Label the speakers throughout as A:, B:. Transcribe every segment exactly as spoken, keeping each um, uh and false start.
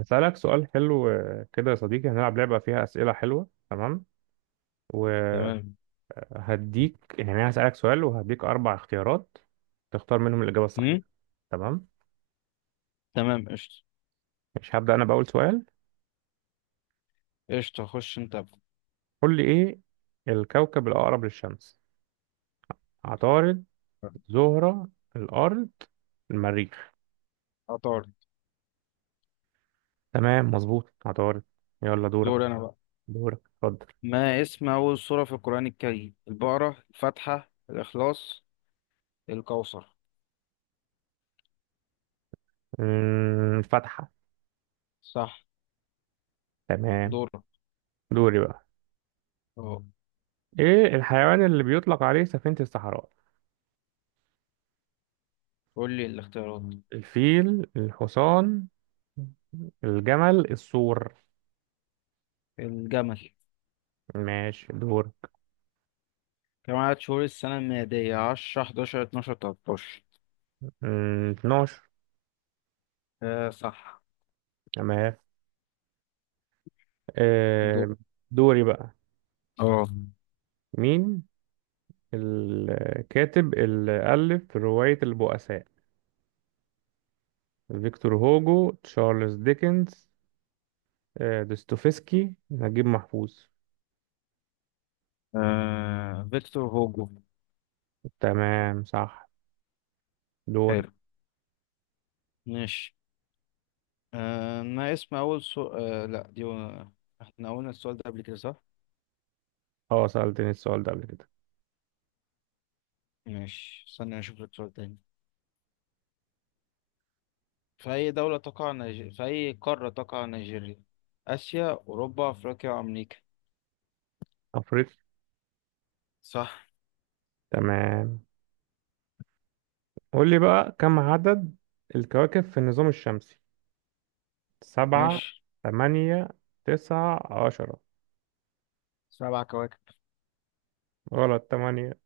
A: هسألك سؤال حلو آه، كده يا صديقي. هنلعب لعبة فيها أسئلة حلوة. تمام وهديك.
B: تمام.
A: يعني أنا هسألك سؤال وهديك أربع اختيارات تختار منهم الإجابة الصحيحة.
B: هم؟
A: تمام.
B: تمام، قشطة.
A: مش هبدأ أنا بأول سؤال.
B: قشطة، خش انت.
A: قول لي إيه الكوكب الأقرب للشمس؟ عطارد، زهرة، الأرض، المريخ.
B: عطارد.
A: تمام مظبوط عطارد. يلا دورك.
B: دور انا بقى.
A: دورك اتفضل.
B: ما اسم اول سورة في القرآن الكريم؟ البقرة، الفاتحة، الاخلاص، الكوثر.
A: أمم، فتحة.
B: صح.
A: تمام.
B: دورك.
A: دوري بقى.
B: اهو.
A: إيه الحيوان اللي بيطلق عليه سفينة الصحراء؟
B: قول لي الاختيارات.
A: الفيل، الحصان، الجمل، السور.
B: الجمل.
A: ماشي دور.
B: كم عدد شهور السنة الميلادية؟ عشرة، أحد عشر، اثنا عشر، تلتاشر.
A: مم، اتناشر.
B: آه، صح.
A: تمام.
B: دور.
A: آه، دوري بقى.
B: اه.
A: مين الكاتب اللي ألف رواية البؤساء؟ فيكتور هوجو، تشارلز ديكنز، آه، دوستويفسكي، نجيب محفوظ.
B: آه، فيكتور هوجو.
A: تمام صح. دور.
B: حلو. ماشي. آه ما اسم اول سو... آه لا، دي و... احنا قلنا السؤال ده قبل كده، صح؟
A: اه، سألتني السؤال ده قبل كده.
B: ماشي، استنى أشوف لك سؤال تاني. في أي دولة تقع نيجيريا في أي قارة تقع نيجيريا؟ آسيا، أوروبا، أفريقيا، أمريكا.
A: أفريقيا.
B: صح.
A: تمام. قول لي بقى كم عدد الكواكب في النظام الشمسي؟ سبعة،
B: ماشي.
A: تمانية، تسعة، عشرة.
B: سبع كواكب.
A: غلط، تمانية.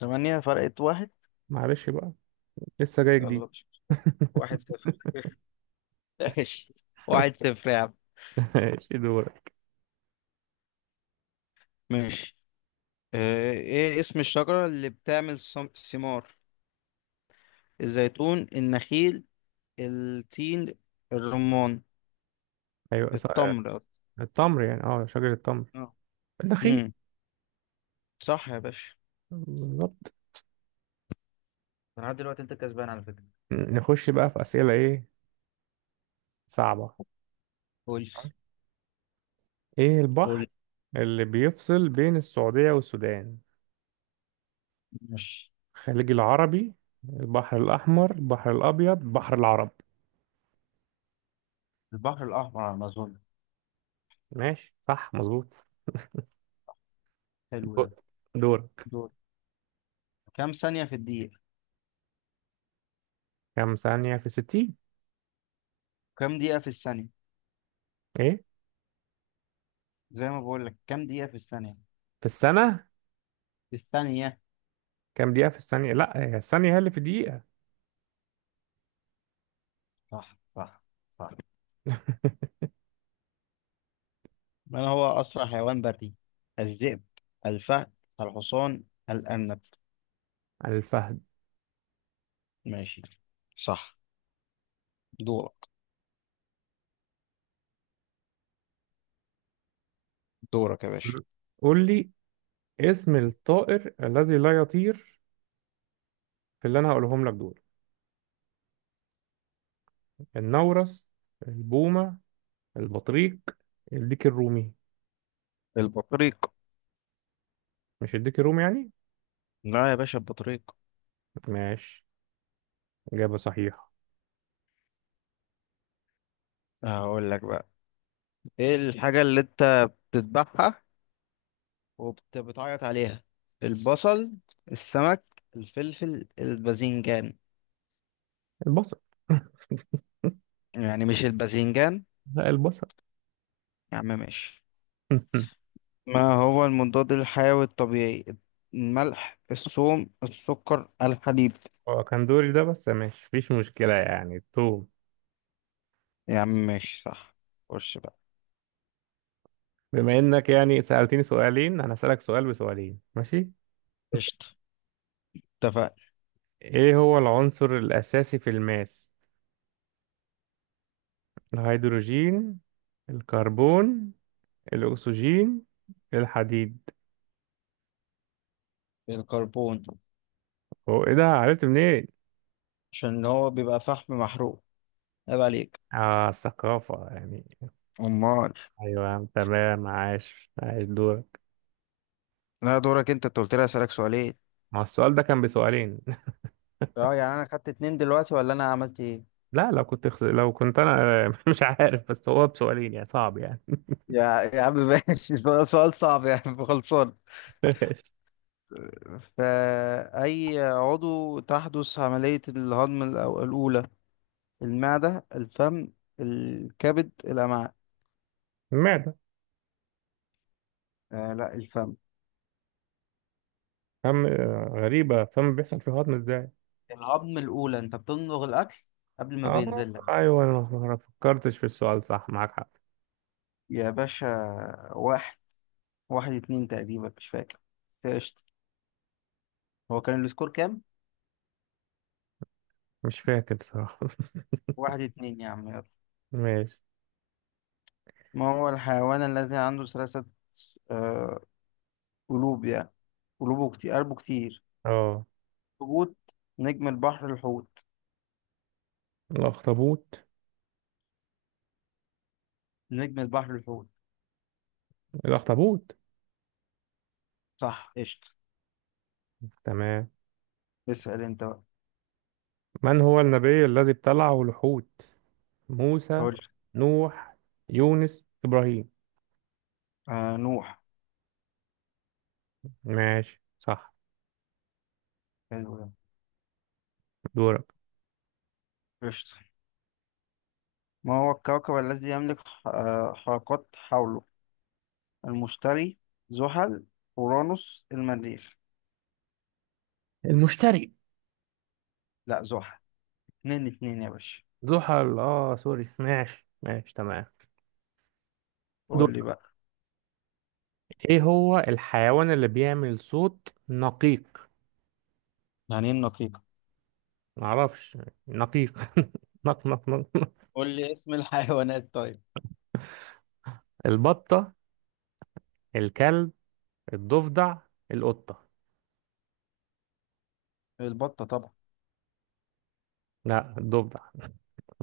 B: ثمانية، فرقت واحد.
A: معلش بقى، لسه جاي جديد.
B: يلا مش مشكلة. واحد صفر ماشي. واحد صفر يا عم.
A: ماشي دورك.
B: ماشي. آه، ايه اسم الشجرة اللي بتعمل صم- ثمار؟ الزيتون، النخيل، التين، الرمان.
A: أيوة صح.
B: التمر.
A: التمر؟ يعني اه شجرة التمر،
B: اه.
A: النخيل.
B: امم، صح يا باشا.
A: بالظبط.
B: لحد دلوقتي انت كسبان على فكرة.
A: نخش بقى في أسئلة إيه، صعبة.
B: قول.
A: إيه البحر
B: قول.
A: اللي بيفصل بين السعودية والسودان؟
B: ماشي.
A: الخليج العربي، البحر الأحمر، البحر الأبيض، بحر العرب.
B: البحر الأحمر على الأمازون.
A: ماشي صح مظبوط.
B: حلو ده.
A: دو- دورك.
B: دول. كام ثانية في الدقيقة؟
A: كم ثانية في ستين؟
B: كام دقيقة في الثانية؟
A: إيه؟
B: زي ما بقول لك، كام دقيقة في الثانية؟
A: في السنة؟
B: في الثانية.
A: كم دقيقة في الثانية؟ لا هي الثانية هي اللي في دقيقة.
B: صح، صح. صح. من هو أسرع حيوان بري؟ الذئب، الفهد، الحصان، الأرنب.
A: الفهد.
B: ماشي. صح. دورك. دورك يا باشا.
A: مم. قول لي اسم الطائر الذي لا يطير، في اللي انا هقولهم لك دول: النورس، البومة، البطريق، الديك الرومي.
B: البطريق.
A: مش الديك الرومي يعني؟
B: لا يا باشا، البطريق.
A: ماشي إجابة صحيحة.
B: هقول لك بقى. ايه الحاجة اللي انت بتذبحها وبتعيط عليها؟ البصل، السمك، الفلفل، الباذنجان.
A: البصل.
B: يعني مش الباذنجان.
A: لا البصل.
B: يا عم ماشي. ما هو المضاد الحيوي الطبيعي؟ الملح، الثوم، السكر، الحديد.
A: هو كان دوري ده، بس ماشي مفيش مشكلة، يعني توم.
B: يا عم ماشي، صح. خش بقى.
A: بما انك يعني سألتني سؤالين، انا هسألك سؤال بسؤالين ماشي.
B: قشطة، اتفقنا.
A: ايه هو العنصر الاساسي في الماس؟ الهيدروجين، الكربون، الاكسجين، الحديد.
B: الكربون.
A: هو ايه ده، عرفت منين؟
B: عشان هو بيبقى فحم محروق. عيب عليك.
A: اه الثقافة يعني.
B: امال.
A: ايوه تمام، عاش عاش دورك.
B: لا، دورك. انت انت قلت لي اسالك سؤالين.
A: ما هو السؤال ده كان بسؤالين؟
B: اه، يعني انا خدت اتنين دلوقتي ولا انا عملت ايه؟
A: لا لو كنت خ... لو كنت انا مش عارف، بس هو بسؤالين يعني صعب يعني.
B: يا يا عم ماشي. سؤال، سؤال صعب يا عم، خلصان. فأي عضو تحدث عملية الهضم الأو- الأولى؟ المعدة، الفم، الكبد، الأمعاء.
A: المعدة.
B: آه، لا، الفم.
A: فم، آه، غريبة فم بيحصل فيه هضم ازاي؟
B: الهضم الأولى أنت بتمضغ الأكل قبل ما
A: اه
B: بينزل لك.
A: ايوه، انا ما فكرتش في السؤال، صح معاك حق.
B: يا باشا. واحد واحد اتنين تقريبا، مش فاكر. بس قشطة. هو كان السكور كام؟
A: مش فاكر صراحة.
B: واحد اتنين يا عم، يلا.
A: ماشي.
B: ما هو الحيوان الذي عنده ثلاثة آه، قلوب يعني؟ قلوبه كتير، قلبه كتير.
A: اه
B: حوت. نجم البحر، الحوت.
A: الاخطبوط.
B: نجم البحر، الحوت.
A: الاخطبوط.
B: صح قشطة.
A: تمام.
B: اسأل انت بقى.
A: من هو النبي الذي ابتلعه الحوت؟ موسى،
B: قول.
A: نوح، يونس، إبراهيم.
B: آه، نوح.
A: ماشي صح.
B: حلو ده.
A: دورك.
B: قشطة. ما هو الكوكب الذي يملك ح- آه حلقات حوله؟ المشتري، زحل، أورانوس، المريخ.
A: المشتري.
B: لا، زحل. اتنين اتنين يا باشا.
A: زحل اه سوري، ماشي ماشي تمام.
B: قول
A: دورك.
B: لي بقى.
A: ايه هو الحيوان اللي بيعمل صوت نقيق؟
B: يعني ايه النقيقة؟
A: معرفش، نقيق. نق نق نق نق.
B: قول لي اسم الحيوانات طيب.
A: البطة، الكلب، الضفدع، القطة.
B: البطة طبعا.
A: لا الضفدع.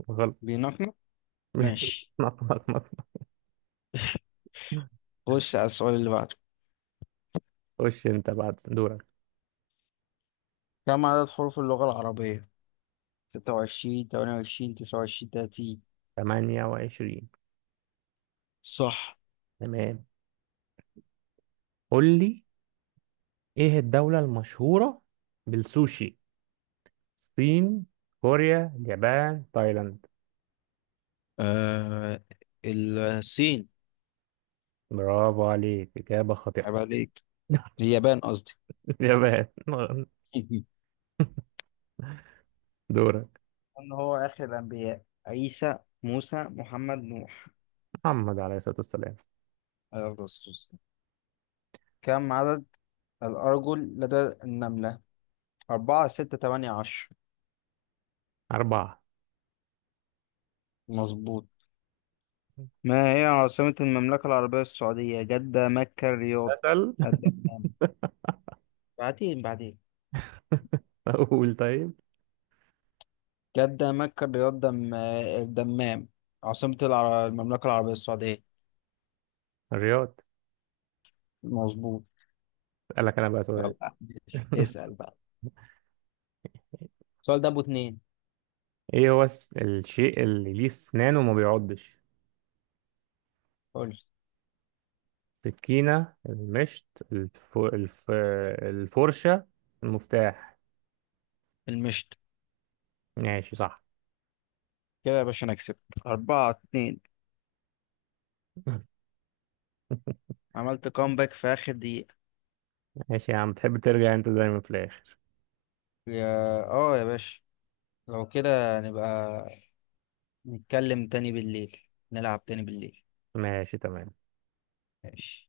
A: غلط.
B: بينحنى. ماشي.
A: نق نق نق.
B: خش على السؤال اللي بعده.
A: خش انت بعد دورك.
B: كم عدد حروف اللغة العربية؟ ستة وعشرين، تمانية وعشرين، تسعة وعشرين، تلاتين.
A: تمانية وعشرين.
B: صح.
A: تمام. قول لي ايه الدولة المشهورة بالسوشي؟ الصين، كوريا، اليابان، تايلاند.
B: آه، الصين.
A: برافو عليك إجابة خاطئة.
B: عيب عليك. اليابان، قصدي.
A: اليابان.
B: مهم.
A: دورك.
B: ان هو اخر الانبياء؟ عيسى، موسى، محمد، نوح.
A: محمد عليه الصلاة والسلام.
B: عليه أفضل الصلاة والسلام. كم عدد الارجل لدى النملة؟ أربعة، ستة، تمانية، عشر.
A: أربعة.
B: مظبوط. ما هي عاصمة المملكة العربية السعودية؟ جدة، مكة، الرياض،
A: أسأل.
B: الدمام. بعدين، بعدين.
A: أقول طيب.
B: جدة، مكة، الرياض، دم الدمام. عاصمة العر... المملكة العربية السعودية.
A: الرياض.
B: مظبوط.
A: أسألك أنا بقى سؤال.
B: يلا ماشي. اسأل بقى. السؤال ده أبو اتنين.
A: إيه هو الس- الشيء اللي ليه أسنان وما بيعضش؟
B: قول.
A: السكينة، المشط، الف... الف... الفرشة، المفتاح.
B: المشت.
A: ماشي صح.
B: كده يا باشا، أنا كسبت. أربعة اتنين. عملت كومباك في آخر دقيقة.
A: ماشي يا عم، بتحب ترجع أنت دايما في الآخر.
B: يا اه يا باشا. لو كده نبقى نتكلم تاني بالليل. نلعب تاني بالليل.
A: ماشي تمام.
B: ماشي.